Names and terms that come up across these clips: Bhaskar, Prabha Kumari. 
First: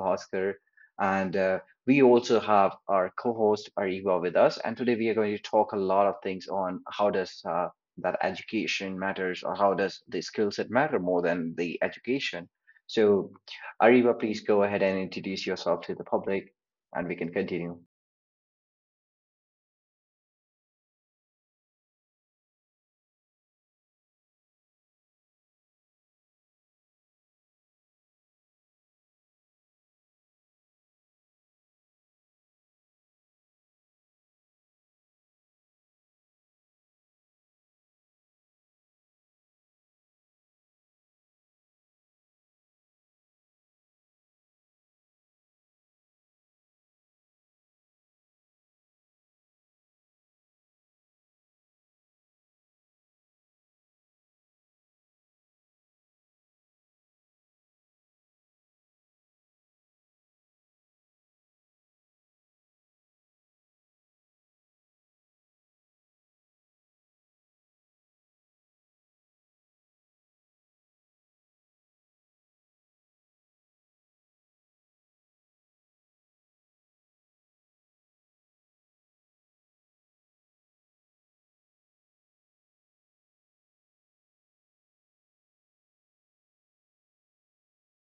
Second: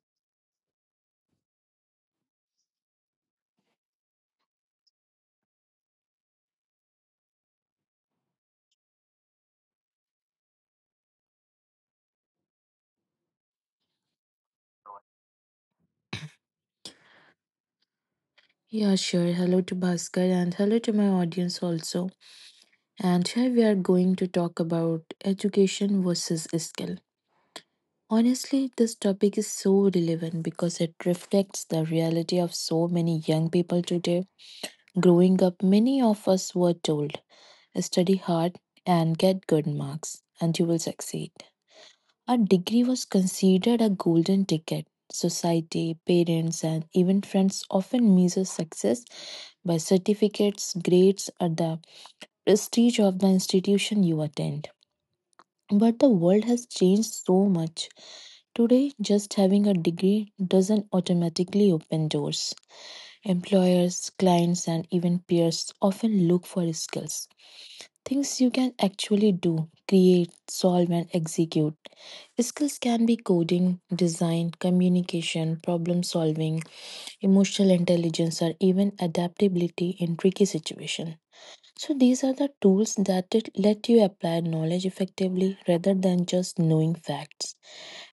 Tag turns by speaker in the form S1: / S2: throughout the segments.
S1: Bhaskar, and we also have our co-host Ariba with us. And today we are going to talk a lot of things on how does that education matters, or how does the skill set matter more than the education. So, Ariba, please go ahead and introduce yourself to the public, and we can continue.
S2: Yeah, sure. Hello to Bhaskar and hello to my audience also. And here we are going to talk about education versus skill. Honestly, this topic is so relevant because it reflects the reality of so many young people today. Growing up, many of us were told study hard and get good marks, and you will succeed. A degree was considered a golden ticket. Society, parents, and even friends often measure success by certificates, grades, or the prestige of the institution you attend. But the world has changed so much. Today, just having a degree doesn't automatically open doors. Employers, clients, and even peers often look for skills. Things you can actually do, create, solve, and execute. Skills can be coding, design, communication, problem solving, emotional intelligence, or even adaptability in tricky situations. So these are the tools that it let you apply knowledge effectively rather than just knowing facts.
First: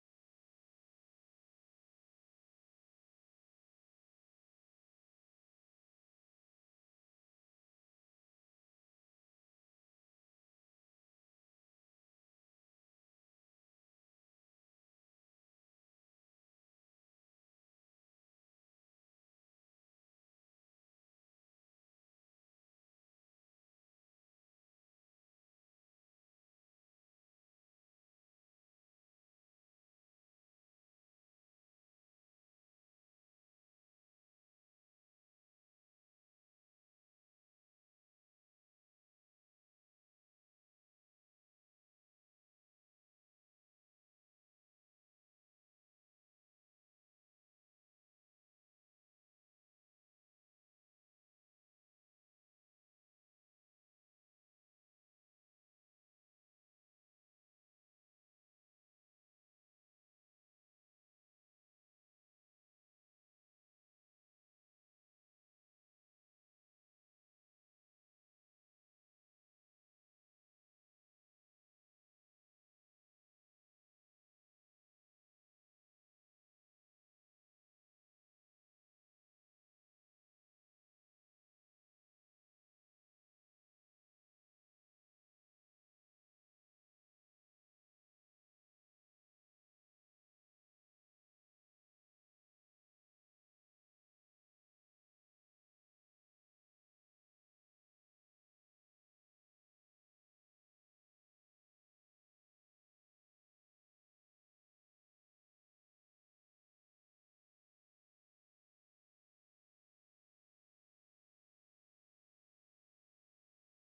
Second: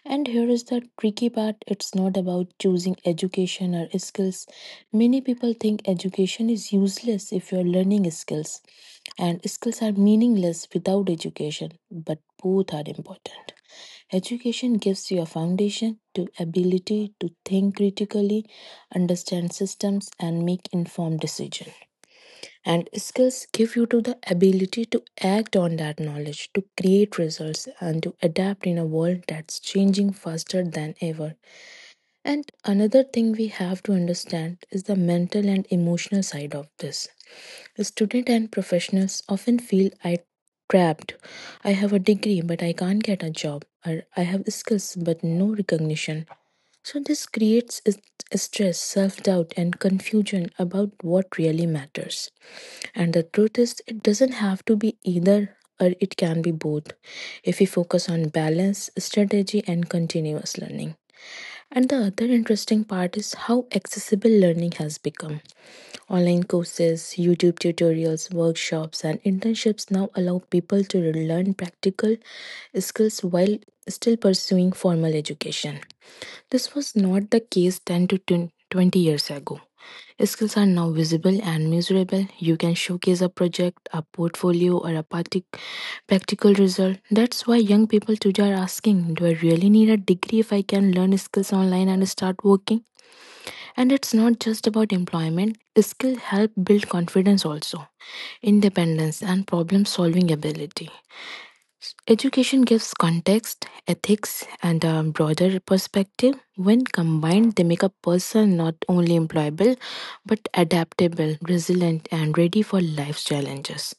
S2: And here is the tricky part, it's not about choosing education or skills. Many people think education is useless if you're learning skills, and skills are meaningless without education, but both are important. Education gives you a foundation, to ability to think critically, understand systems and make informed decisions. And skills give you to the ability to act on that knowledge, to create results and to adapt in a world that's changing faster than ever. And another thing we have to understand is the mental and emotional side of this. Students and professionals often feel I trapped. I have a degree but I can't get a job, or I have skills but no recognition. So this creates stress, self-doubt and confusion about what really matters. And the truth is, it doesn't have to be either or, it can be both if we focus on balance, strategy, and continuous learning. And the other interesting part is how accessible learning has become. Online courses, YouTube tutorials, workshops, and internships now allow people to learn practical skills while still pursuing formal education. This was not the case 10 to 20 years ago. Skills are now visible and measurable. You can showcase a project, a portfolio, or a practical result. That's why young people today are asking, do I really need a degree if I can learn skills online and start working? And it's not just about employment, skills help build confidence also, independence, and problem solving ability. Education gives context, ethics, and a broader perspective. When combined, they make a person not only employable but adaptable, resilient, and ready for life's challenges.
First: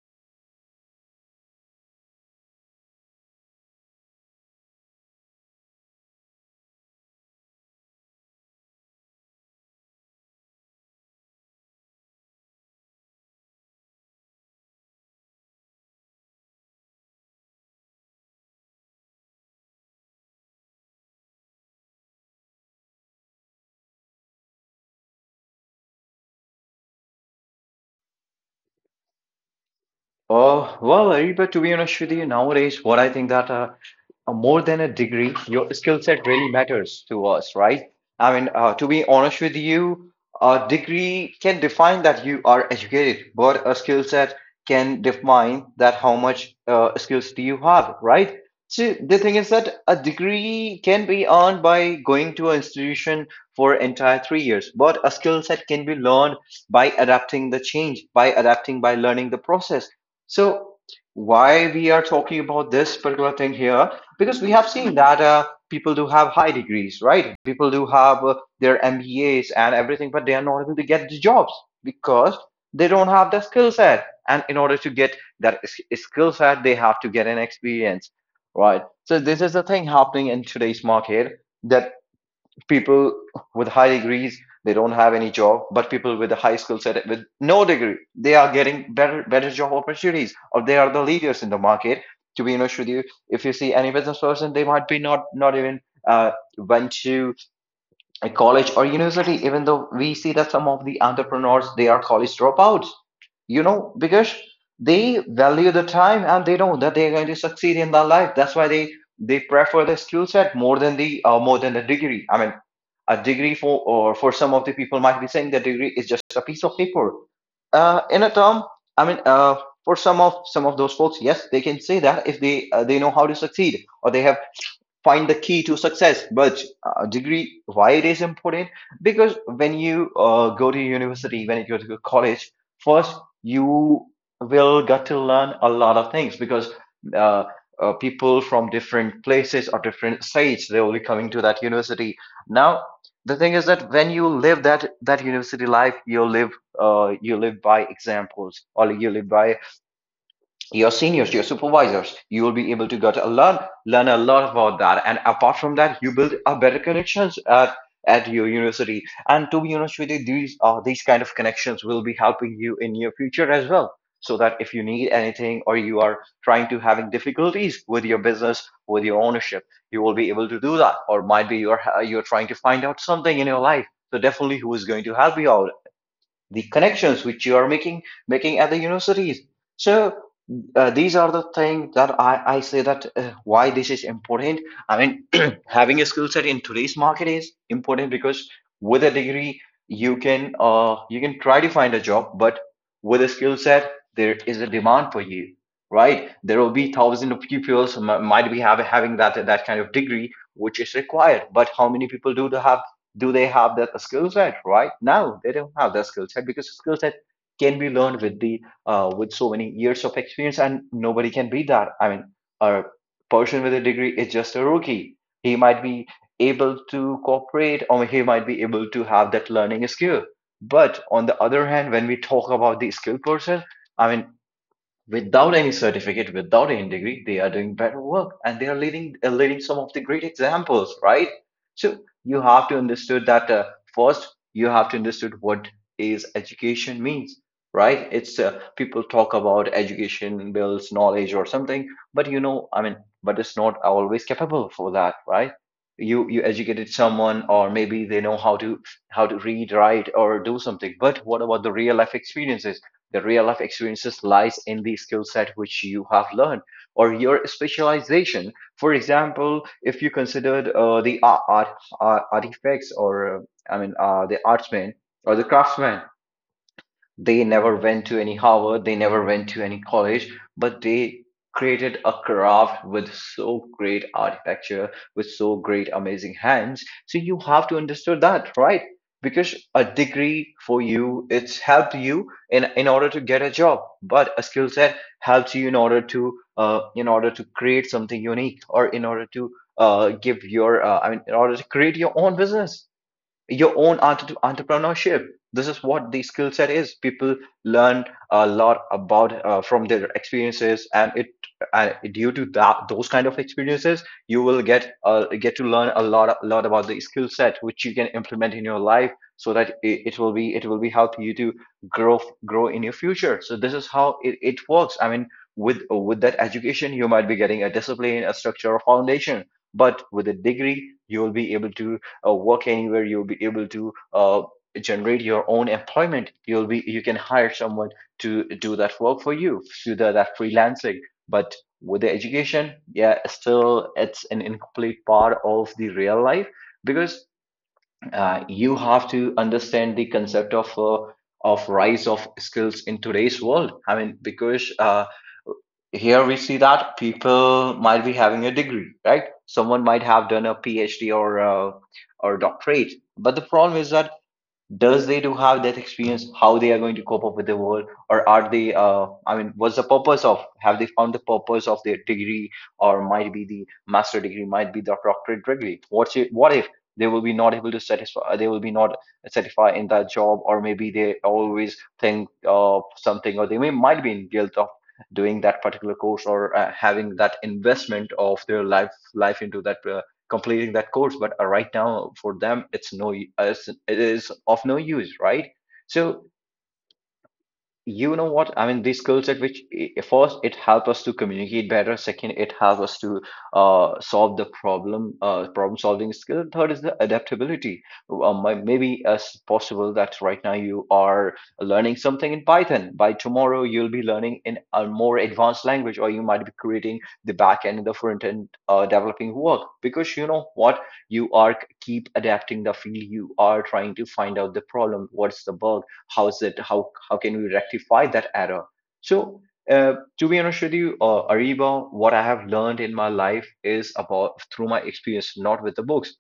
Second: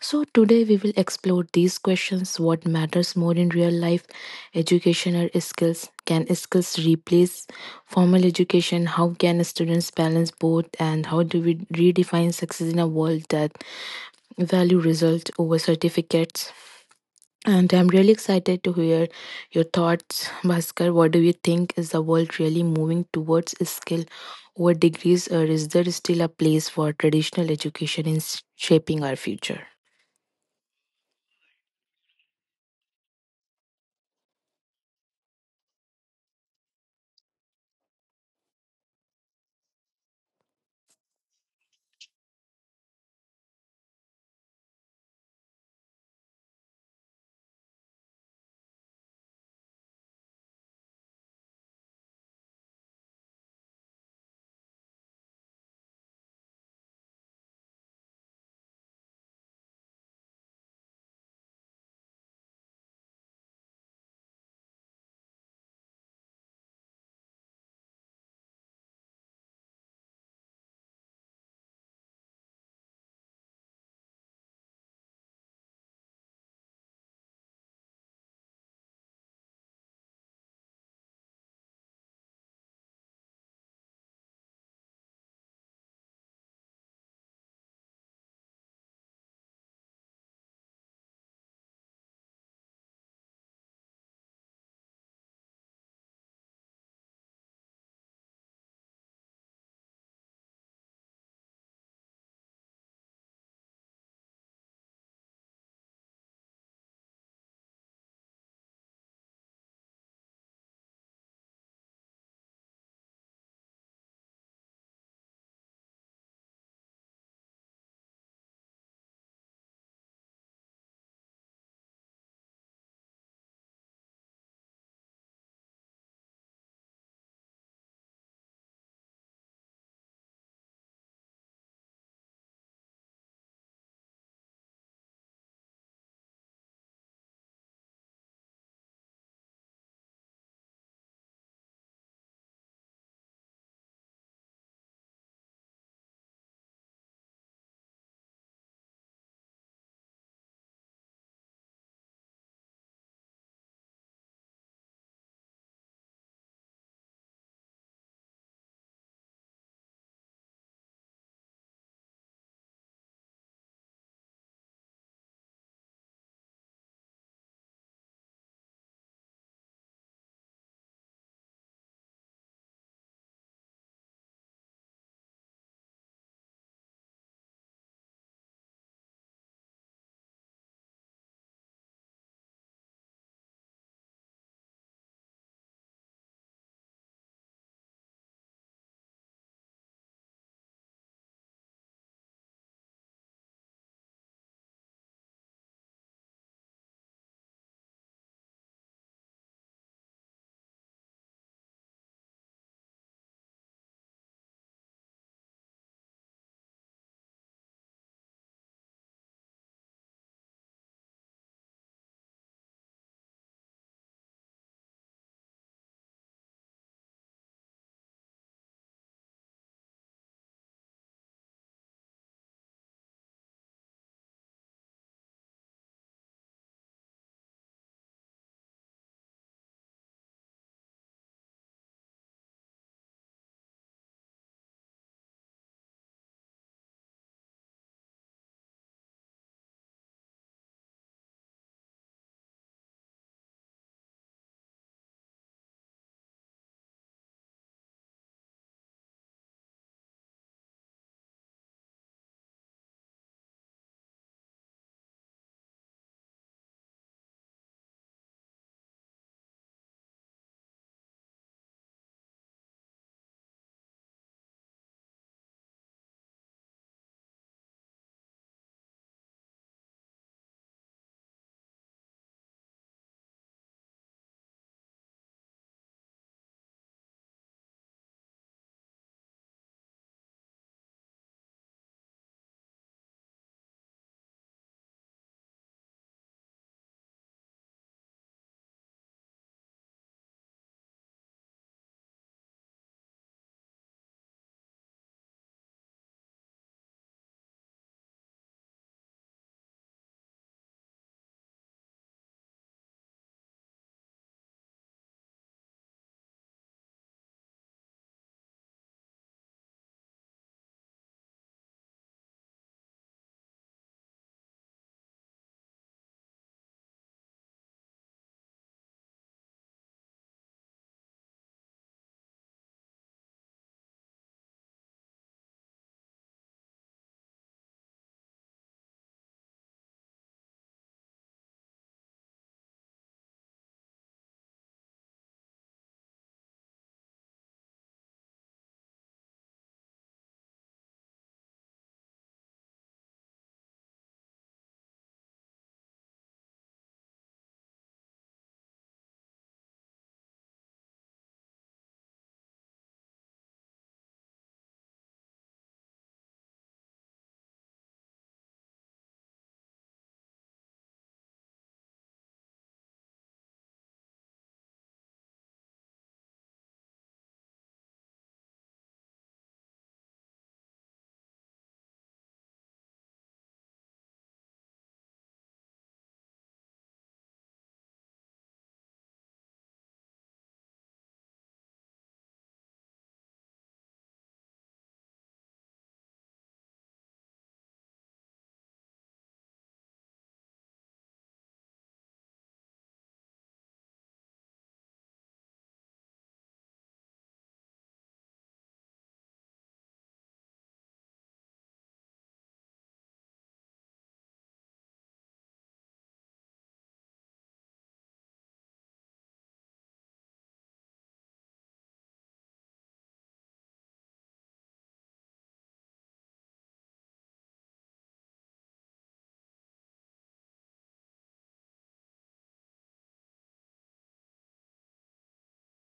S2: So, today we will explore these questions: what matters more in real life, education or skills? Can skills replace formal education? How can students balance both? And how do we redefine success in a world that value results over certificates? And I'm really excited to hear your thoughts, Bhaskar. What do you think? Is the world really moving towards skill over degrees, or is there still a place for traditional education in shaping our future?
S1: Oh, well, Ariba, to be honest with you, nowadays, what I think that more than a degree, your skill set really matters to us, right? I mean, to be honest with you, a degree can define that you are educated, but a skill set can define that how much skills do you have, right? So the thing is that a degree can be earned by going to an institution for entire 3 years, but a skill set can be learned by adapting the change, by adapting, by learning the process. So why we are talking about this particular thing here? Because we have seen that people do have high degrees, right? People do have their MBAs and everything, but they are not able to get the jobs because they don't have the skill set. And in order to get that skill set, they have to get an experience, right? So this is the thing happening in today's market. That people with high degrees, they don't have any job, but people with a high skill set with no degree, they are getting better job opportunities, or they are the leaders in the market. To be honest with you, if you see any business person, they might be not even uh, went to a college or university. Even though we see that some of the entrepreneurs, they are college dropouts, you know, because they value the time and they know that they are going to succeed in their life. That's why they prefer the skill set more than the degree. I mean, a degree for, or for some of the people, might be saying the degree is just a piece of paper, in a term. I mean, for some of those folks, yes, they can say that if they they know how to succeed, or they have find the key to success. But degree, why it is important? Because when you go to university, when you go to college, first you will got to learn a lot of things because uh, people from different places or different states, they will be coming to that university. Now the thing is that when you live that university life, you live, you live by examples, or you live by your seniors, your supervisors, you will be able to get a learn a lot about that. And apart from that, you build a better connections at your university. And to be honest with you, these kind of connections will be helping you in your future as well. So that if you need anything, or you are trying to having difficulties with your business, with your ownership, you will be able to do that. Or might be you're trying to find out something in your life. So definitely, who is going to help you out? The connections which you are making at the universities. So these are the things that I say that why this is important. I mean, having a skill set in today's market is important because with a degree you can try to find a job, but with a skill set there is a demand for you, right? There will be thousands of people who might be have, having that kind of degree which is required. But how many people do have, do they have that skill set? Right now they don't have that skill set because skill set can be learned with the with so many years of experience, and nobody can beat that. I mean, a person with a degree is just a rookie. He might be able to cooperate, or he might be able to have that learning skill. But on the other hand, when we talk about the skilled person, I mean, without any certificate, without any degree, they are doing better work, and they are leading leading some of the great examples, right? So you have to understand that first. You have to understand what is education means, right? It's people talk about education builds knowledge or something, but you know, I mean, but it's not always capable for that, right? You educated someone, or maybe they know how to read, write, or do something. But what about the real life experiences? The real life experiences lies in the skill set which you have learned, or your specialization. For example, if you considered the art, artifacts, or the artsman or the craftsman, they never went to any Harvard, they never went to any college, but they created a craft with so great architecture, with so great amazing hands. So you have to understand that, right? Because a degree for you, it's helped you in order to get a job, but a skill set helps you in order to create something unique, or in order to give your I mean in order to create your own business, your own entrepreneurship. This is what the skill set is. People learn a lot about from their experiences, and it due to that those kind of experiences, you will get to learn a lot about the skill set which you can implement in your life, so that it will be it will be help you to grow grow in your future. So this is how it works. I mean, with that education, you might be getting a discipline, a structure, a foundation, but with a degree, you will be able to work anywhere. You'll be able to generate your own employment. You'll be, you can hire someone to do that work for you through the, that freelancing. But with the education, yeah, still it's an incomplete part of the real life, because you have to understand the concept of rise of skills in today's world. I mean, because here we see that people might be having a degree, right? Someone might have done a phd, or a, or doctorate, but the problem is that, does they do have that experience? How they are going to cope up with the world? Or are they I mean, what's the purpose of, have they found the purpose of their degree, or might be the master degree, might be the doctorate degree, what's it, what if they will be not able to satisfy, they will be not satisfied in that job? Or maybe they always think of something, or they may might be in guilt of doing that particular course, or having that investment of their life into that completing that course. But right now for them it's no it is of no use, right? So you know what I mean, these skill set which first, it help us to communicate better. Second, it help us to solve the problem, problem solving skill. Third is the adaptability. Maybe as possible that right now you are learning something in python, by tomorrow you'll be learning in a more advanced language, or you might be creating the back end and the front end developing work. Because you know what, you are keep adapting the field, you are trying to find out the problem, what's the bug, how can we rectify that error? So, to be honest with you, Ariba, what I have learned in my life is about through my experience, not with the books.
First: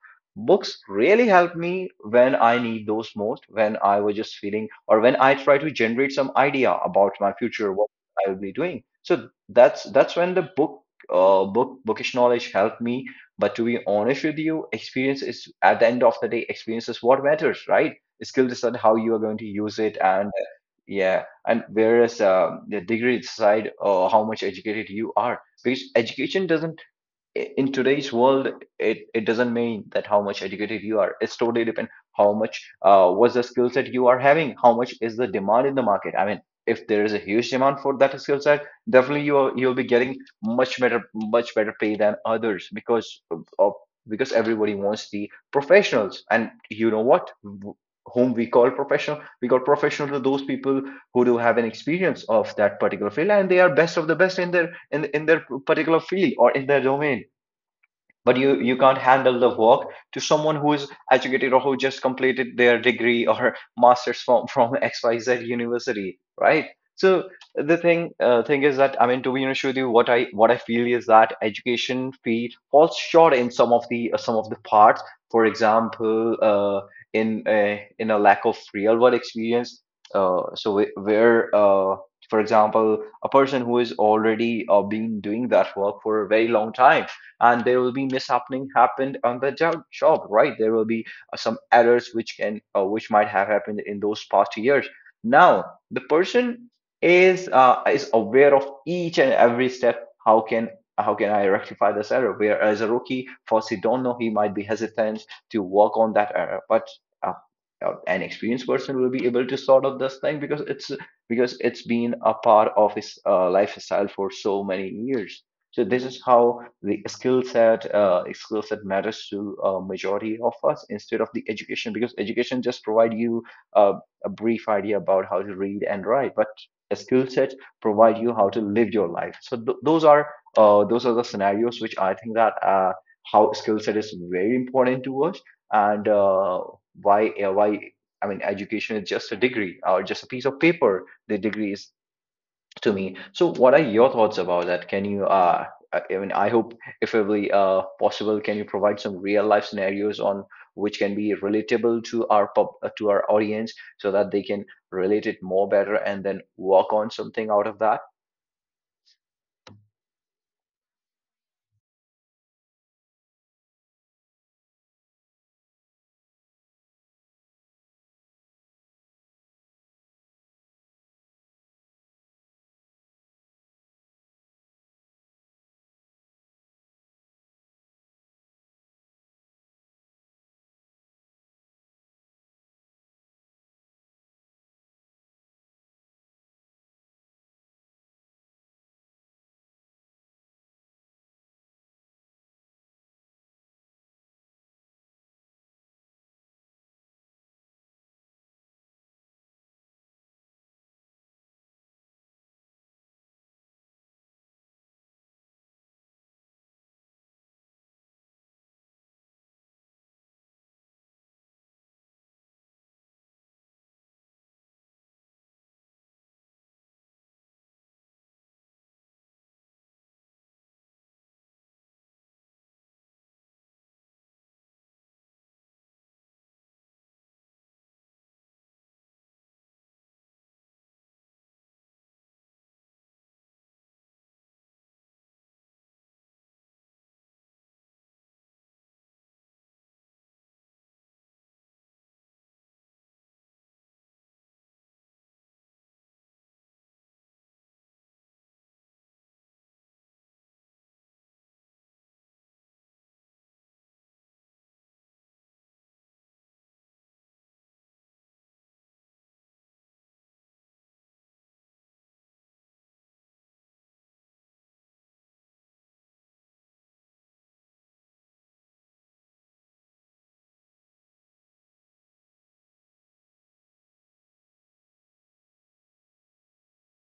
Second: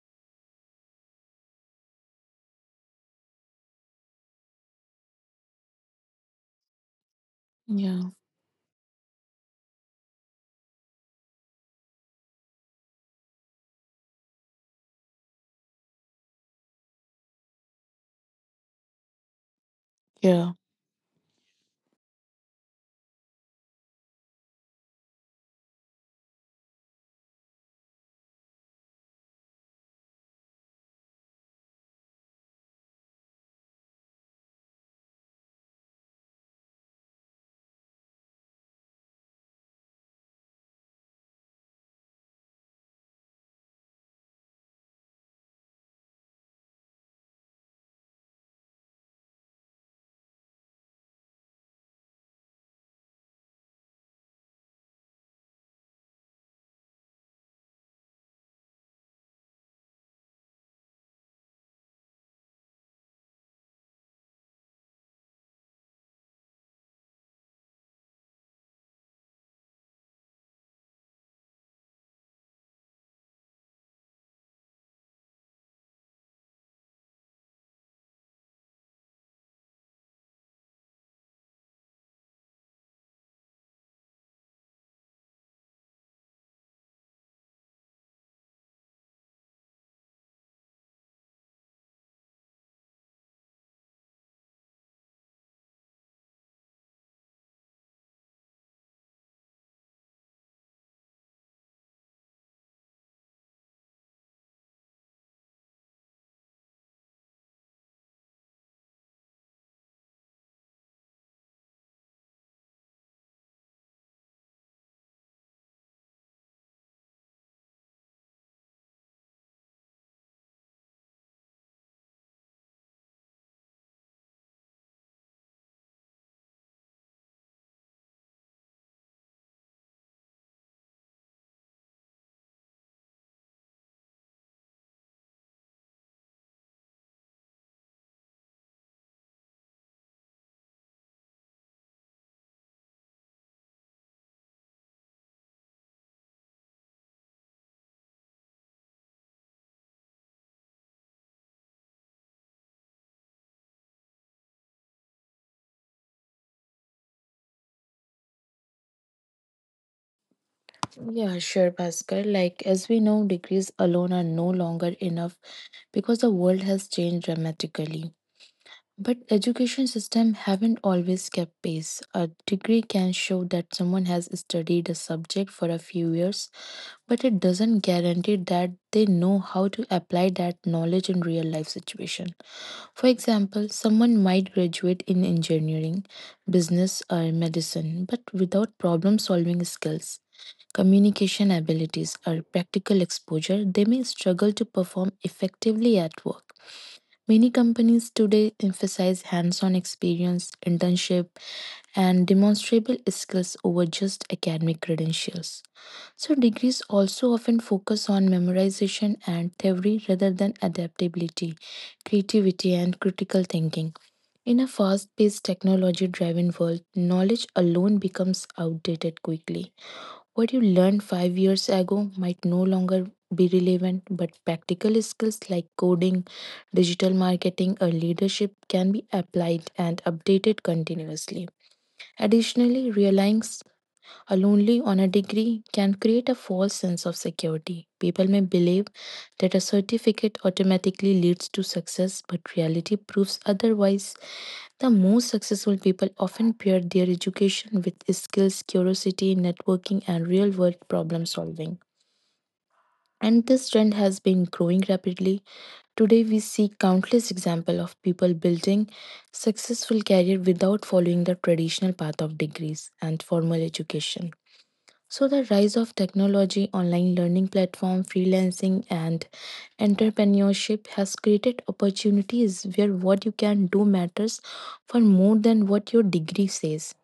S1: Books really helped me when I need those most, when I was just feeling, or when I try to generate some idea about my future, what
S2: Yeah.
S1: I will be doing. So that's when the book, bookish knowledge helped me. But to be honest with you, experience is, at the end of the day, experience is what matters, right? Skill is on how you are going to use it and
S2: Yeah.
S1: yeah, and whereas the degree side, how much educated you are, because education doesn't in today's world it doesn't mean that how much educated you are, it's totally depend how much was the skill set you are having, how much is the demand in the market. I mean, if there is a huge demand for that skill set, definitely you'll be getting much better, much better pay than others, because everybody wants the professionals. And you know what, whom we call professional, we call professional to those people who do have an experience of that particular field and they are best of the best in their in their particular field or in their domain. But you can't handle the work to someone who is educated or who just completed their degree or master's from xyz university, right? So the thing, thing is that, I mean, to be honest with you, what I, what I feel is that education fee falls short in some of the, some of the parts. For example, in a lack of real world experience. So where, for example, a person who is already been doing that work for a very long time, and there will be mishappening happened on the job, right? There will be, some errors which can, which might have happened in those past years. Now the person is, is aware of each and every step. How can, how can I rectify this error, whereas a rookie first he don't know, he might be hesitant to work on that error. But uh, an experienced person will be able to sort out this thing, because it's, because it's been a part of his lifestyle for so many years. So this is how the skill set, skill set matters to a majority of us instead of the education, because education just provide you, uh, a brief idea about how to read and write, but a skill set provide you how to live your life. So those are, those are the scenarios which I think that, how skill set is very important to us. And why, why, I mean, education is just a degree or just a piece of paper. The degree is to me. So, what are your thoughts about that? Can you, I mean, I hope if every possible, can you provide some real life scenarios on which can be relatable to our to our audience so that they can relate it more better and then work on something out of that?
S2: Yeah, sure, Bhaskar. Like, as we know, degrees alone are no longer enough because the world has changed dramatically. But education system haven't always kept pace. A degree can show that someone has studied a subject for a few years, but it doesn't guarantee that they know how to apply that knowledge in real life situation. For example, someone might graduate in engineering, business or medicine, but without problem solving skills, communication abilities or practical exposure, they may struggle to perform effectively at work. Many companies today emphasize hands on experience, internship, and demonstrable skills over just academic credentials. So, degrees also often focus on memorization and theory rather than adaptability, creativity, and critical thinking. In a fast paced, technology driven world, knowledge alone becomes outdated quickly. What you learned 5 years ago might no longer be relevant, but practical skills like coding, digital marketing, or leadership can be applied and updated continuously. Additionally, only on a degree can create a false sense of security. People may believe that a certificate automatically leads to success, but reality proves otherwise. The most successful people often pair their education with skills, curiosity, networking, and real world problem solving. And this trend has been growing rapidly. Today, we see countless examples of people building successful career without following the traditional path of degrees and formal education. So, the rise of technology, online learning platform, freelancing, and entrepreneurship has created opportunities where what you can do matters for more than what your degree says.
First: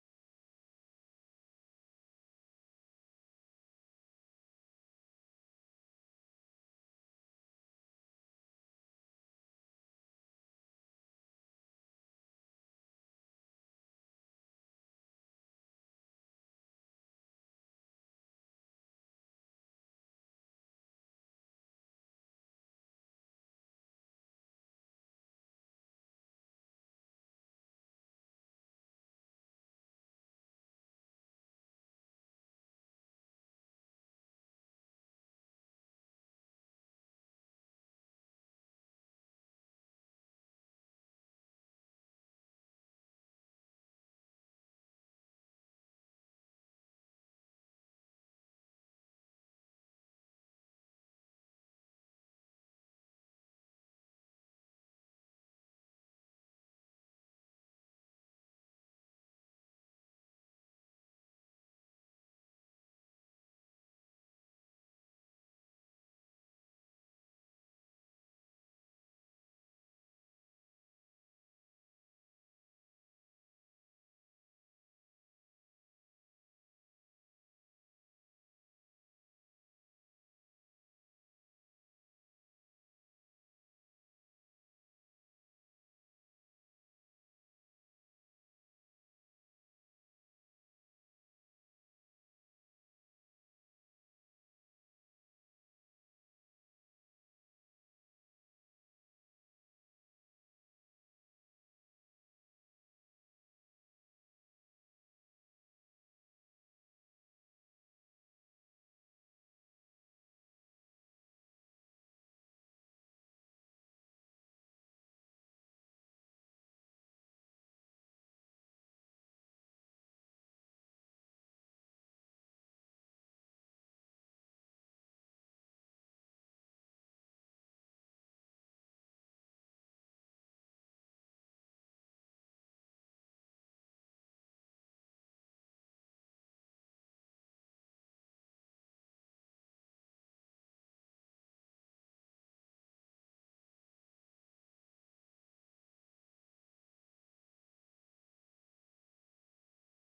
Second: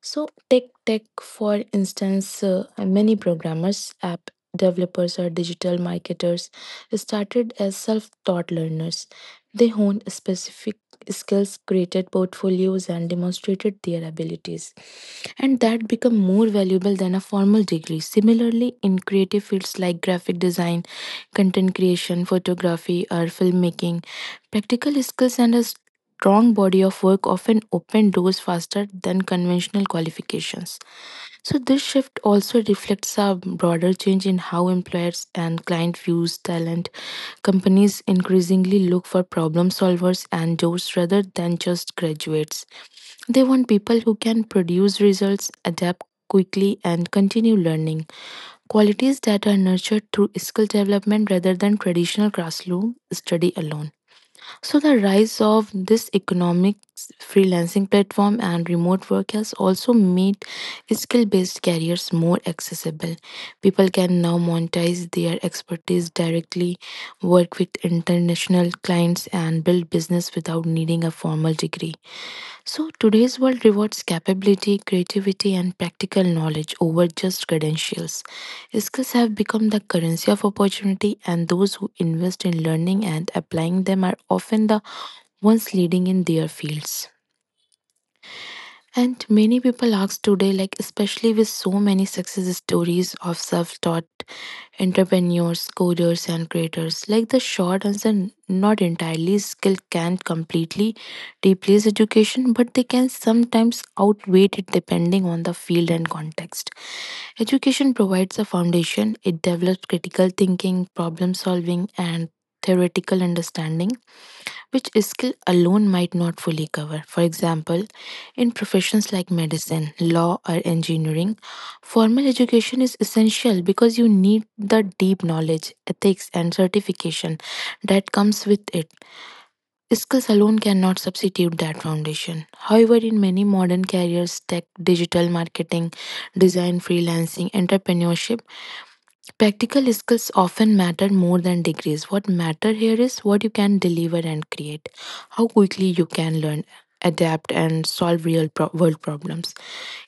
S2: So, tech, for instance, many programmers, app developers, or digital marketers started as self taught learners. They honed specific skills, created portfolios, and demonstrated their abilities. And that became more valuable than a formal degree. Similarly, in creative fields like graphic design, content creation, photography, or filmmaking, practical skills and a strong body of work often open doors faster than conventional qualifications. So this shift also reflects a broader change in how employers and client views talent. Companies increasingly look for problem solvers and doers rather than just graduates. They want people who can produce results, adapt quickly, and continue learning. Qualities that are nurtured through skill development rather than traditional classroom study alone. So the rise of this economic freelancing platform and remote work has also made skill-based careers more accessible. People can now monetize their expertise directly, work with international clients and build business without needing a formal degree. So, today's world rewards capability, creativity, and practical knowledge over just credentials. Skills have become the currency of opportunity, and those who invest in learning and applying them are often the ones leading in their fields. And many people ask today, like, especially with so many success stories of self taught entrepreneurs, coders, and creators, like, the short answer, not entirely, skill can't completely replace education, but they can sometimes outweigh it depending on the field and context. Education provides a foundation, it develops critical thinking, problem solving, and theoretical understanding which a skill alone might not fully cover. For example, in professions like medicine, law, or engineering, formal education is essential because you need the deep knowledge, ethics, and certification that comes with it. Skills alone cannot substitute that foundation. However, in many modern careers, tech, digital marketing, design, freelancing, entrepreneurship, practical skills often matter more than degrees. What matter here is what you can deliver and create, how quickly you can learn, adapt, and solve world problems.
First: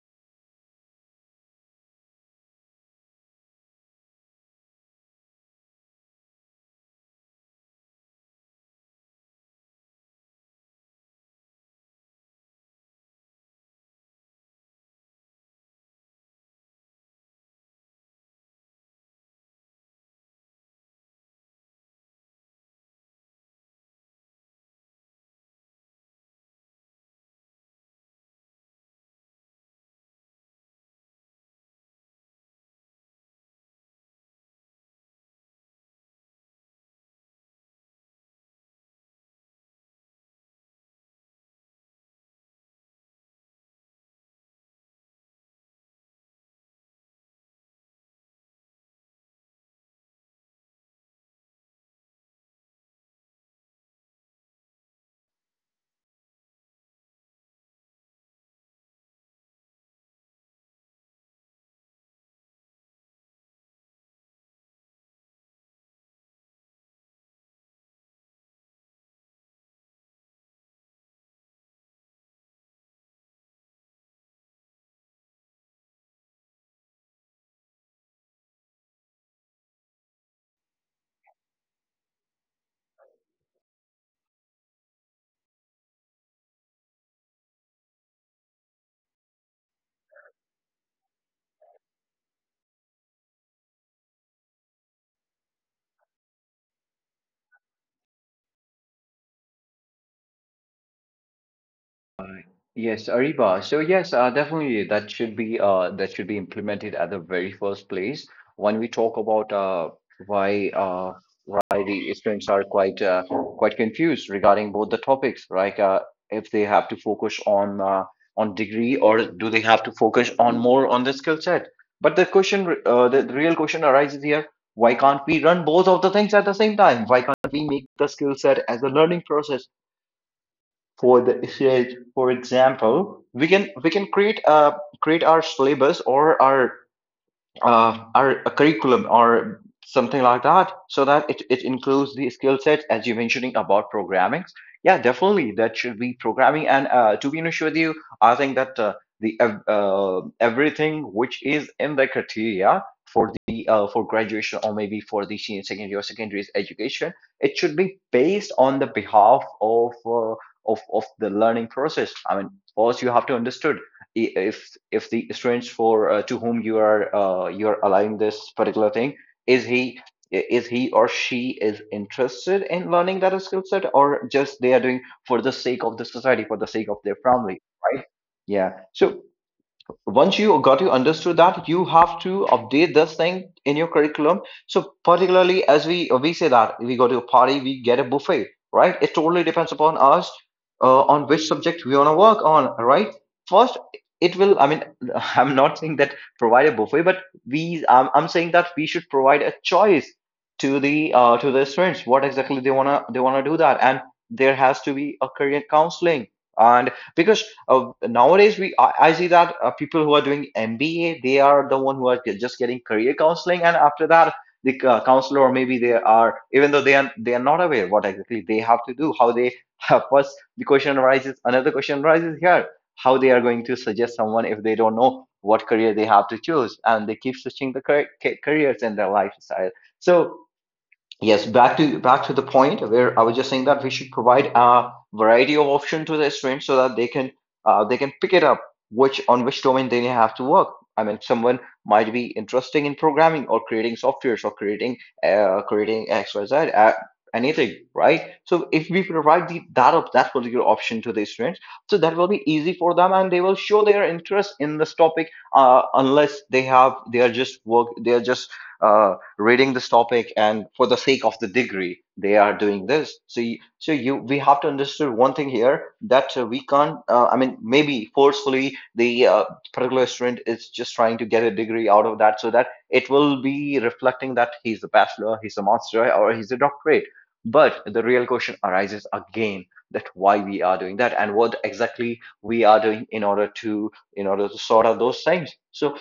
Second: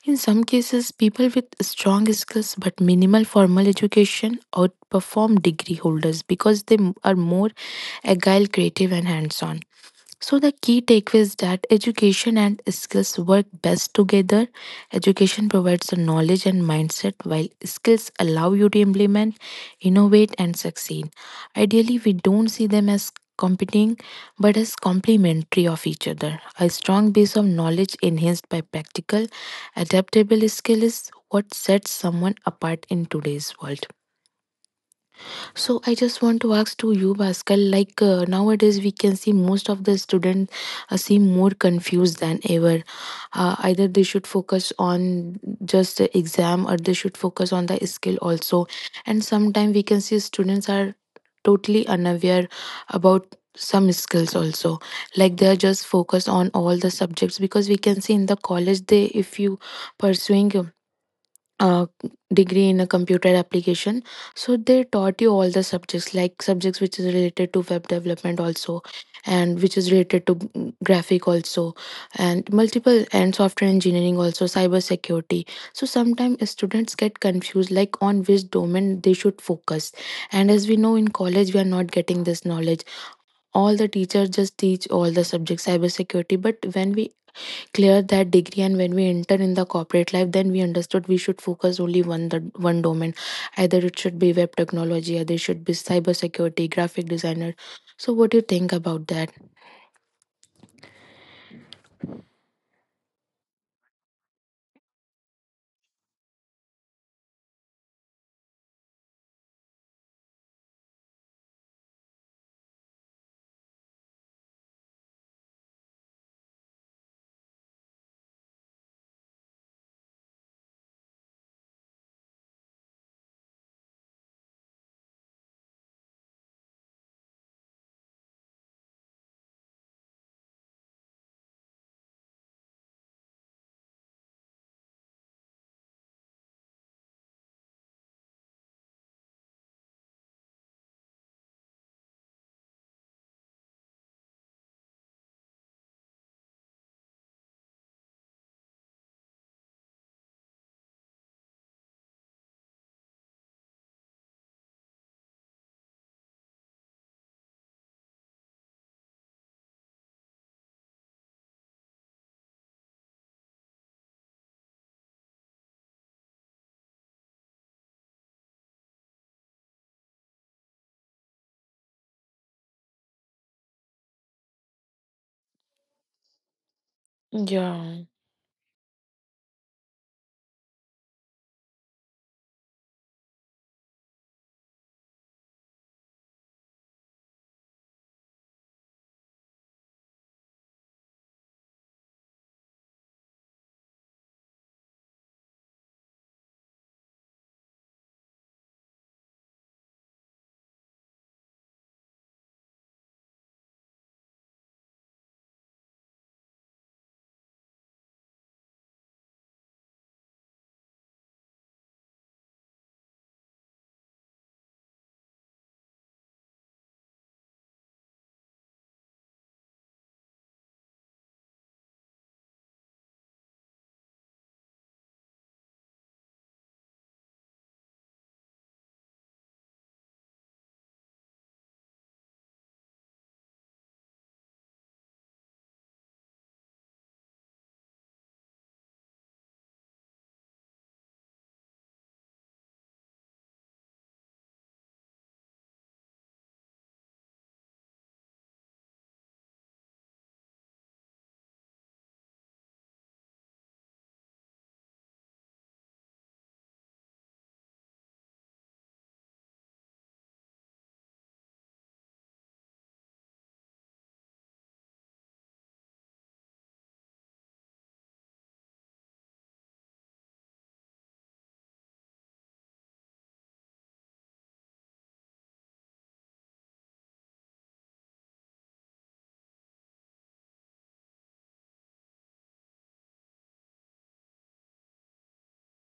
S2: In some cases, people with strong skills but minimal formal education outperform degree holders because are more agile, creative, and hands on. So the key takeaway is that education and skills work best together. Education provides the knowledge and mindset while skills allow you to implement, innovate and succeed. Ideally, we don't see them as competing but as complementary of each other. A strong base of knowledge enhanced by practical adaptable skill is what sets someone apart in today's world. So I just want to ask to you, Bhaskar, like nowadays we can see most of the students seem more confused than ever. Either they should focus on just the exam or they should focus on the skill also. And sometimes we can see students are totally unaware about some skills also, like they are just focused on all the subjects, because we can see in the college, they, if you pursuing uh, degree in a computer application, so they taught you all the subjects, like subjects which is related to web development also, and which is related to graphic also, and multiple and software engineering also, cyber security. So sometimes students get confused like on which domain they should focus. And as we know, in college we are not getting this knowledge. All the teachers just teach all the subjects, cyber security. But when we clear that degree and when we enter in the corporate life, then we understood we should focus only one the one domain, either it should be web technology, either it should be cyber security, graphic designer. So what do you think about that?
S1: Yes, Ariba. So yes, definitely that should be, that should be implemented at the very first place. When we talk about why, why the students are quite, quite confused regarding both the topics, like, if they have to focus on, on degree or do they have to focus on more on the skill set. But the question, the real question arises here: why can't we run both of the things at the same time? Why can't we make the skill set as a learning process for the issue? For example, we can create create our syllabus or our, our a curriculum or something like that, so that it includes the skill sets as you mentioning about programming. Yeah, definitely that should be programming. And to be honest with you, I think that the everything which is in the criteria for the, for graduation or maybe for the senior secondary or secondary education, it should be based on the behalf of, of the learning process. I mean, first you have to understood, if if the students for to whom you are, you are allowing this particular thing, is he, is he or she is interested in learning that skill set, or just they are doing for the sake of the society, for the sake of their family,
S2: Yeah,
S1: right? Yeah, so once you got, you understood that you have to update this thing in your curriculum. So particularly, as we say that we go to a party, we get a buffet, right? It totally depends upon us, on which subject we want to work on, right? First it will, I mean, I'm not saying that provide a buffet, but I'm saying that we should provide a choice to the, to the students what exactly they want to do that. And there has to be a career counseling. And because, nowadays we I see that people who are doing MBA, they are the one who are just getting career counseling, and after that the counselor, or maybe they are, even though they are not aware what exactly they have to do, how they, first the question arises, another question arises here, how they are going to suggest someone if they don't know what career they have to choose, and they keep switching the careers in their lifestyle. So, yes, back to back to the point where I was just saying that we should provide a variety of option to the students so that they can, they can pick it up, which on which domain they have to work. I mean, someone might be interesting in programming or creating softwares or creating, creating XYZ, anything, right? So if we provide that that particular option to the students, so that will be easy for them and they will show their interest in this topic. Unless they are just work they are just, uh, reading this topic and for the sake of the degree they are doing this. So you, so you we have to understand one thing here, that, we can't, I mean, maybe forcefully the, particular student is just trying to get a degree out of that, so that it will be reflecting that he's a bachelor, he's a master, or he's a doctorate. But the real question arises again, that why we are doing that and what exactly we are doing in order to, in order to sort out those things. So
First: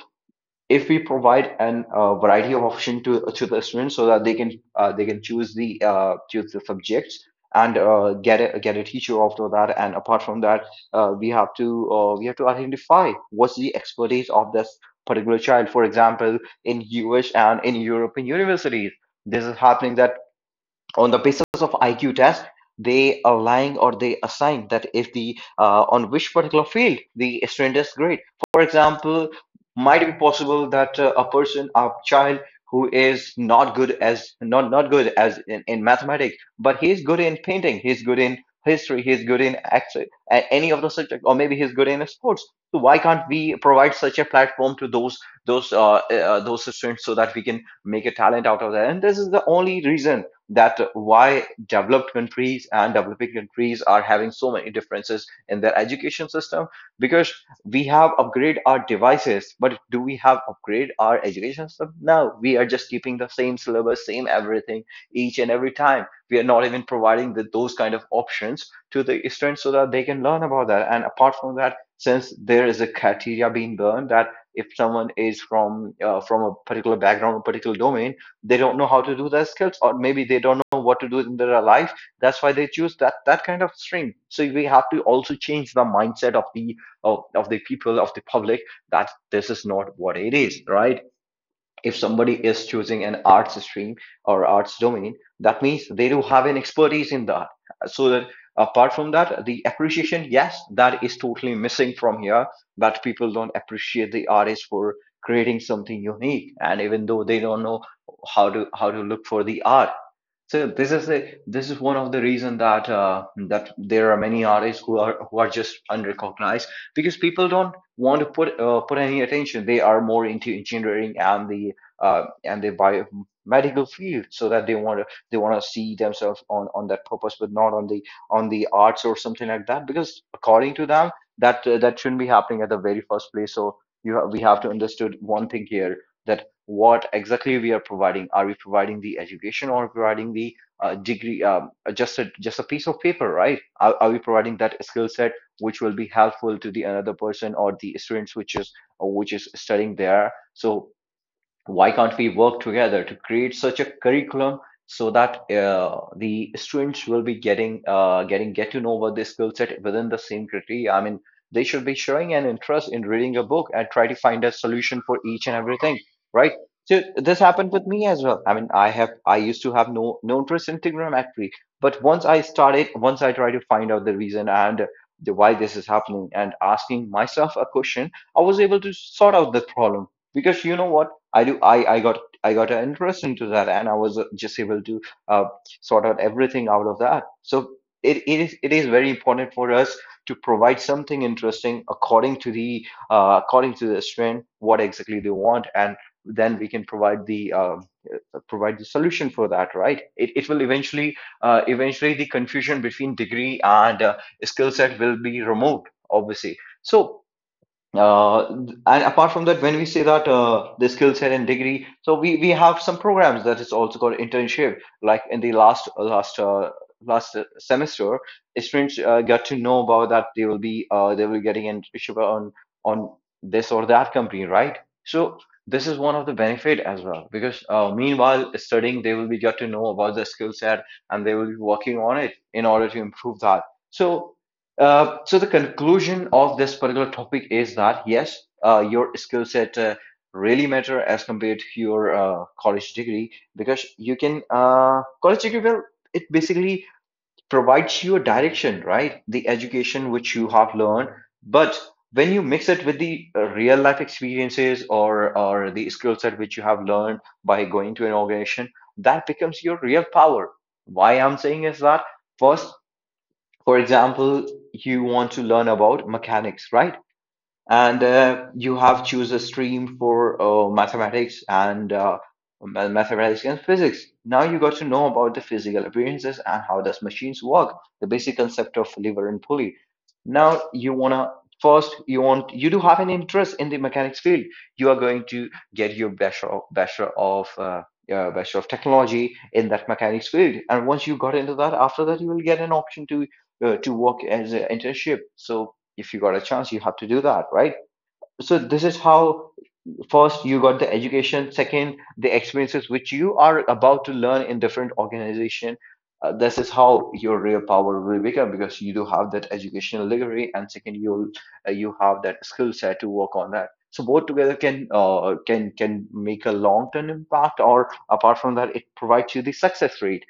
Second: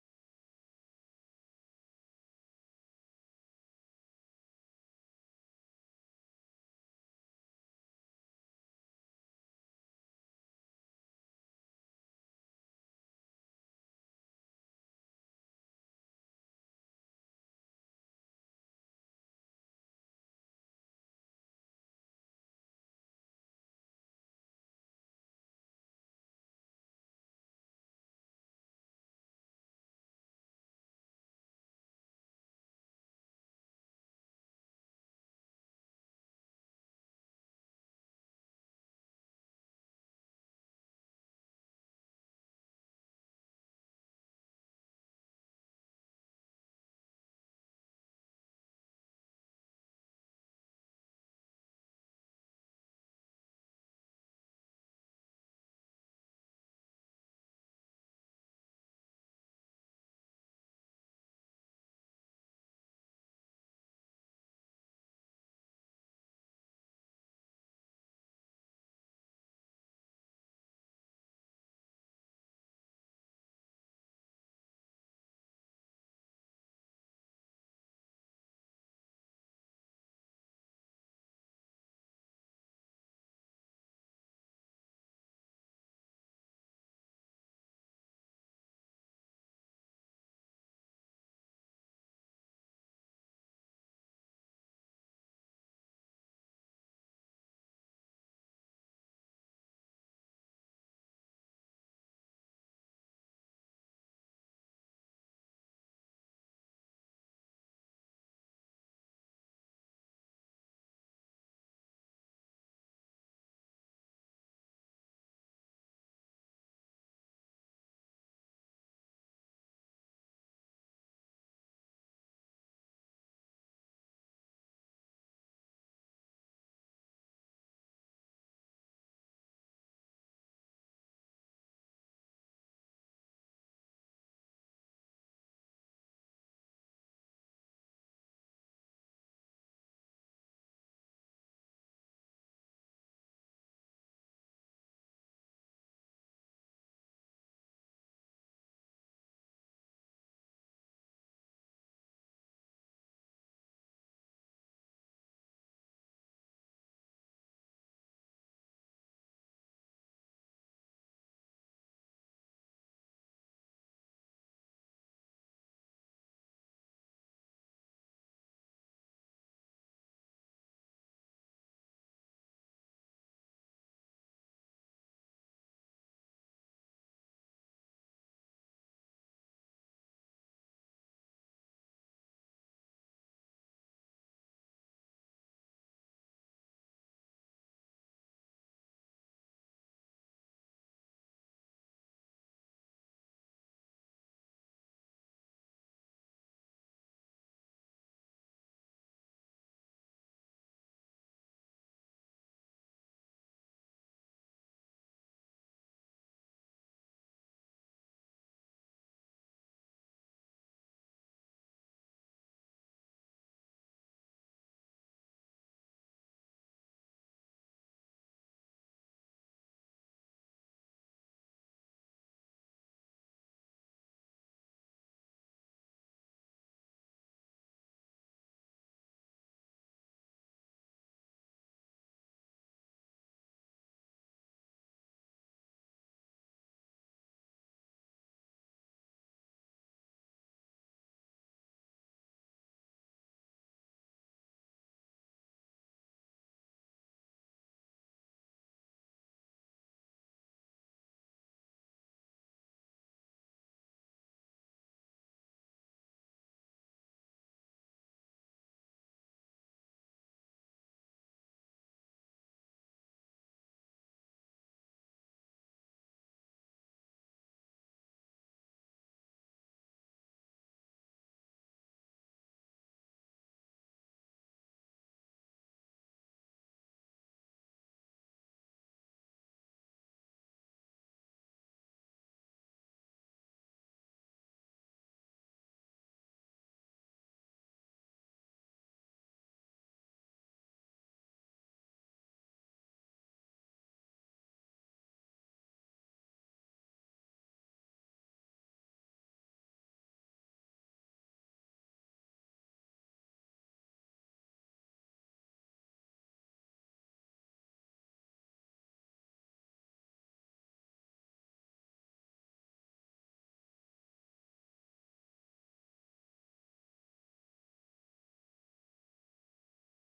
S1: if we provide an, variety of option to the students so that they can, they can choose the, choose the subjects, and get a, get a teacher after that. And apart from that, we have to, we have to identify what's the expertise of this particular child. For example, in US and in European universities, this is happening, that on the basis of IQ test, they align or they assign that if the, on which particular field the student is great. For example, might be possible that, a person, a child who is not good as, not good as in mathematics, but he is good in painting, he is good in history, he is good in actually any of the subject, or maybe he's good in sports. So why can't we provide such a platform to those, those students so that we can make a talent out of that? And this is the only reason that why developed countries and developing countries are having so many differences in their education system. Because we have upgrade our devices, but do we have upgrade our education system? No, we are just keeping the same syllabus, same everything each and every time. We are not even providing those kind of options to the students so that they can learn about that. And apart from that, since there is a criteria being burned, that if someone is from, from a particular background or particular domain, they don't know how to do their skills, or maybe they don't know what to do in their life, that's why they choose that that kind of stream. So we have to also change the mindset of the, of the people, of the public, that this is not what it is, right? If somebody is choosing an arts stream or arts domain, that means they do have an expertise in that. So that, apart from that, the appreciation, yes, that is totally missing from here. That people don't appreciate the artist for creating something unique, and even though they don't know how to look for the art. So this is the, this is one of the reason that, that there are many artists who are, who are just unrecognized, because people don't want to put, put any attention. They are more into engineering and the, and the biomedical field, so that they want to see themselves on that purpose, but not on the, on the arts or something like that. Because according to them, that, that shouldn't be happening at the very first place. We have to understood one thing here: that what exactly we are providing. Are we providing the education or providing the just a piece of paper, right? Are we providing that skill set which will be helpful to the another person or the students which is studying there? So why can't we work together to create such a curriculum so that the students will be get to know about the skill set within the same criteria? I mean, they should be showing an interest in reading a book and try to find a solution for each and everything, right? So this happened with me as well. I mean, I used to have no interest in trigonometry, but once I tried to find out the reason and the why this is happening and asking myself a question, I was able to sort out the problem, because you know what I do. I got an interest into that, and I was just able to uh, sort out everything out of that. So it is very important for us to provide something interesting according to the student, what exactly they want, and then we can provide the solution for that. Right? It will eventually the confusion between degree and skill set will be removed, obviously. So. Uh, and apart from that, when we say that the skill set and degree, so we have some programs that is also called internship. Like in the last last last semester, students got to know about that they will be getting internship on this or that company, right? So this is one of the benefit as well, because meanwhile studying, they will be got to know about the skill set and they will be working on it in order to improve that. So so the conclusion of this particular topic is that yes, your skill set really matter as compared to your college degree, because you can college degree, well, it basically provides you a direction, right? The education which you have learned, but when you mix it with the real life experiences or the skill set which you have learned by going to an organization, that becomes your real power. Why I'm saying is that first, for example, you want to learn about mechanics, right? And you have choose a stream for mathematics and mathematics and physics. Now you got to know about the physical appearances and how does machines work, the basic concept of lever and pulley. Now you want to first, you want, you do have an interest in the mechanics field, you are going to get your bachelor of technology in that mechanics field, and once you got into that, after that you will get an option to work as an internship. So if you got a chance, you have to do that, right? So this is how: first you got the education, second the experiences which you are about to learn in different organization. This is how your real power will become, because you do have that educational degree, and second, you have that skill set to work on that. So both together can can make a long term impact, or apart from that, it provides you the success rate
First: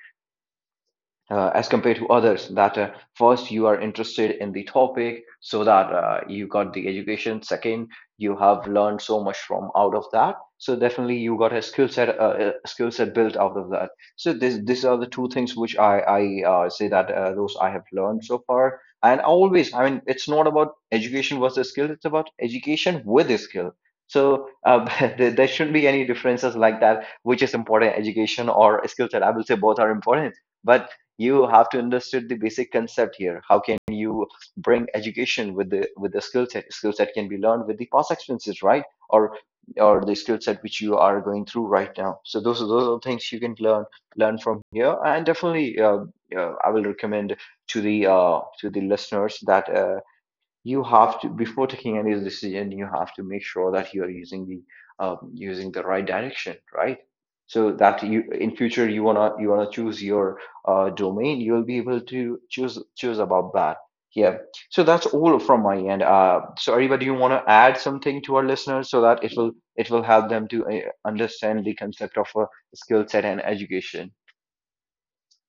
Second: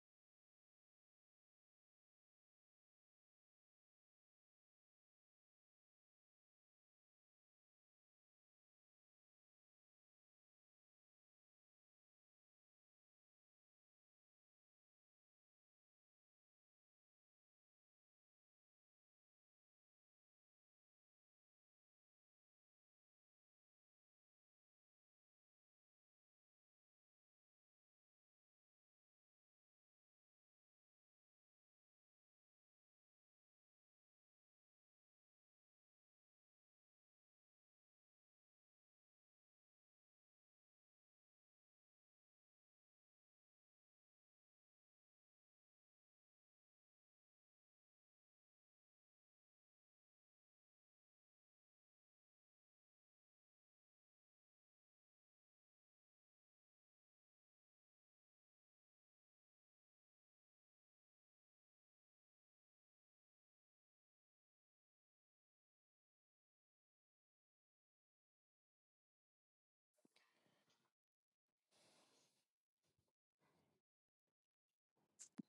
S1: as compared to others. That first you are interested in the topic, so that you got the education, second, you have learned so much from out of that, so definitely you got a skill set built out of that. So this, these are the two things which I say, that those I have learned so far. And always, I mean, it's not about education versus skill, it's about education with a skill. So there shouldn't be any differences like that, which is important, education or skill set. I will say both are important. But you have to understand the basic concept here: how can you bring education with the skill set? Skill set can be learned with the past experiences, right? or or the skill set which you are going through right now. So those are things you can learn from here. And definitely I will recommend to the listeners that you have to, before taking any decision, you have to make sure that you are using the right direction, right? So that you, in future, you wanna choose your domain, you'll be able to choose about that. Yeah. So that's all from my end. So Ariba, do you want to add something to our listeners so that it will help them to understand the concept of a skill set and education?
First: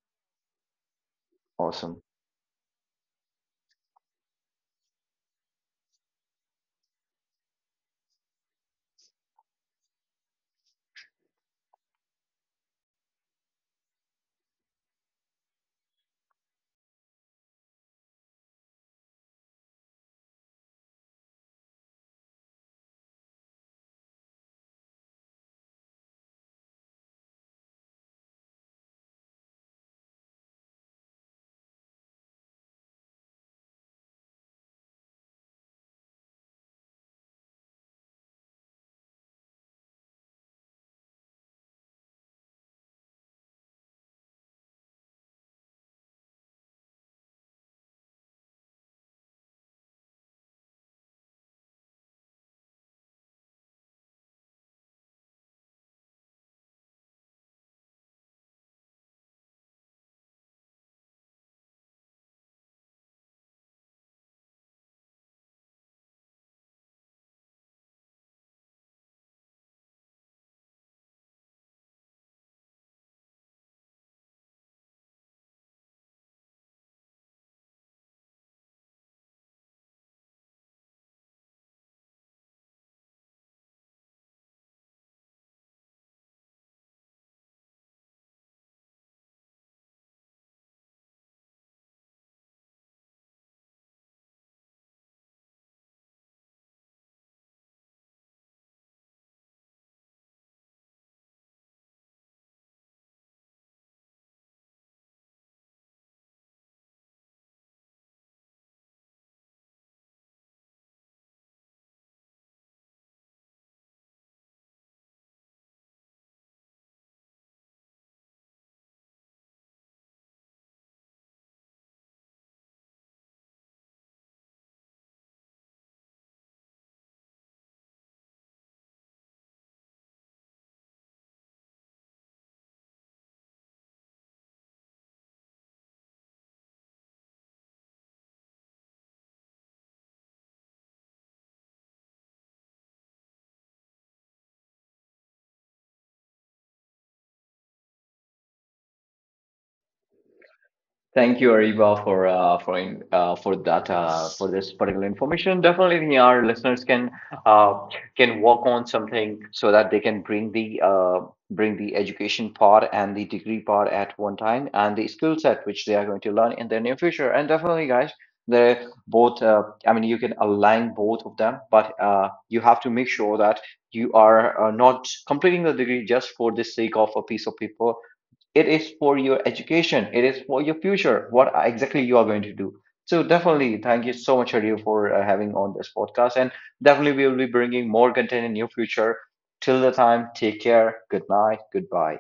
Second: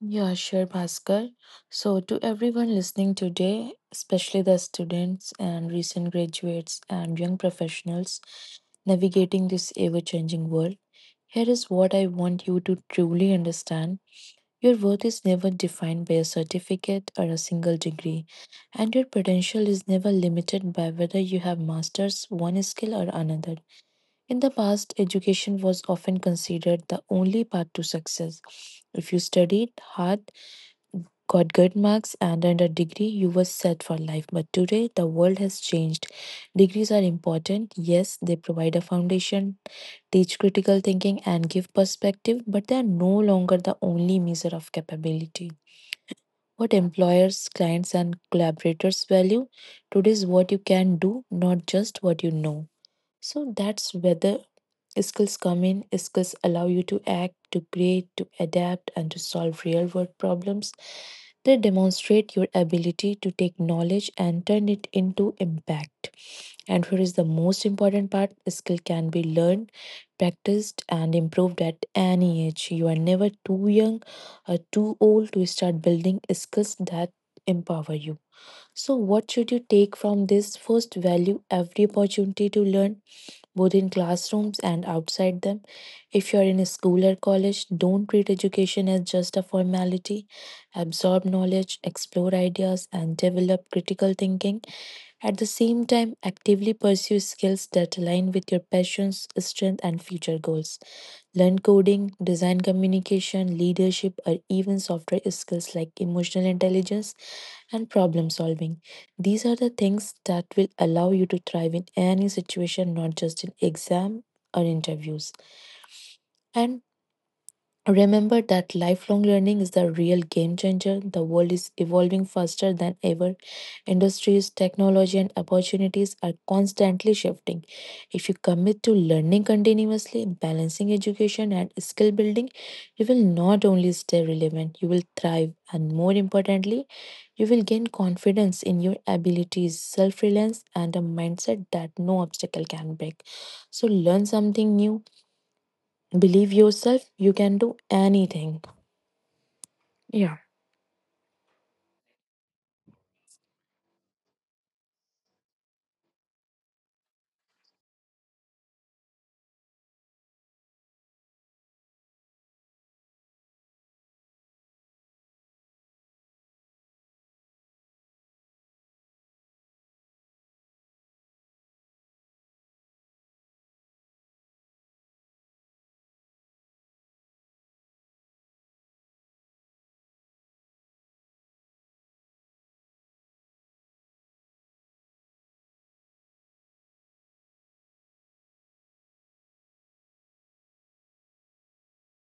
S2: yeah, sure, Bhaskar. So,
S1: Awesome.
S2: to everyone listening today, especially the students and recent graduates and young professionals navigating this ever changing world, here is what I want you to truly understand. Your worth is never defined by a certificate or a single degree, and your potential is never limited by whether you have mastered one skill or another. In the past, education was often considered the only path to success. If you studied hard, got good marks, and earned a degree, you were set for life. But today, the world has changed. Degrees are important. Yes, they provide a foundation, teach critical thinking, and give perspective, but they are no longer the only measure of capability what employers, clients, and collaborators value. Today's what you can do, not just what you know. So that's whether skills come in. Skills allow you to act, to create, to adapt, and to solve real world problems. They demonstrate your ability to take knowledge and turn it into impact. And here is the most important part, skill can be learned, practiced, and improved at any age. You are never too young or too old to start building skills that empower you. So, what should you take from this? First, value every opportunity to learn, both in classrooms and outside them. If you are in a school or college, don't treat education as just a formality. Absorb knowledge, explore ideas, and develop critical thinking. At the same time, actively pursue skills that align with your passions, strength, and future goals. Learn coding, design communication, leadership, or even software skills like emotional intelligence and problem solving. These are the things that will allow you to thrive in any situation, not just in exam or interviews. And remember that lifelong learning is the real game changer. The world is evolving faster than ever. Industries, technology, and opportunities are constantly shifting. If you commit to learning continuously, balancing education and skill building, you will not only stay relevant, you will thrive, and more importantly, you will gain confidence in your abilities, self reliance, and a mindset that no obstacle can break. So, learn something new, believe yourself, you can do anything. Yeah.
S1: Thank you, Ariba, for for that, for this particular information. Definitely, our listeners uh, can work on something so that they can bring the education part and the degree part at one time, and the skill set which they are going to learn in their near future. And definitely, guys, they're both. I mean, you can align both of them, but you have to make sure that you are not completing the degree just for the sake of a piece of paper. It is for your education, it is for your future, what exactly you are going to do. So definitely, thank you so much, Adio, for having on this podcast, and definitely we will be bringing more content in near future. Till the time, take care, good night, goodbye.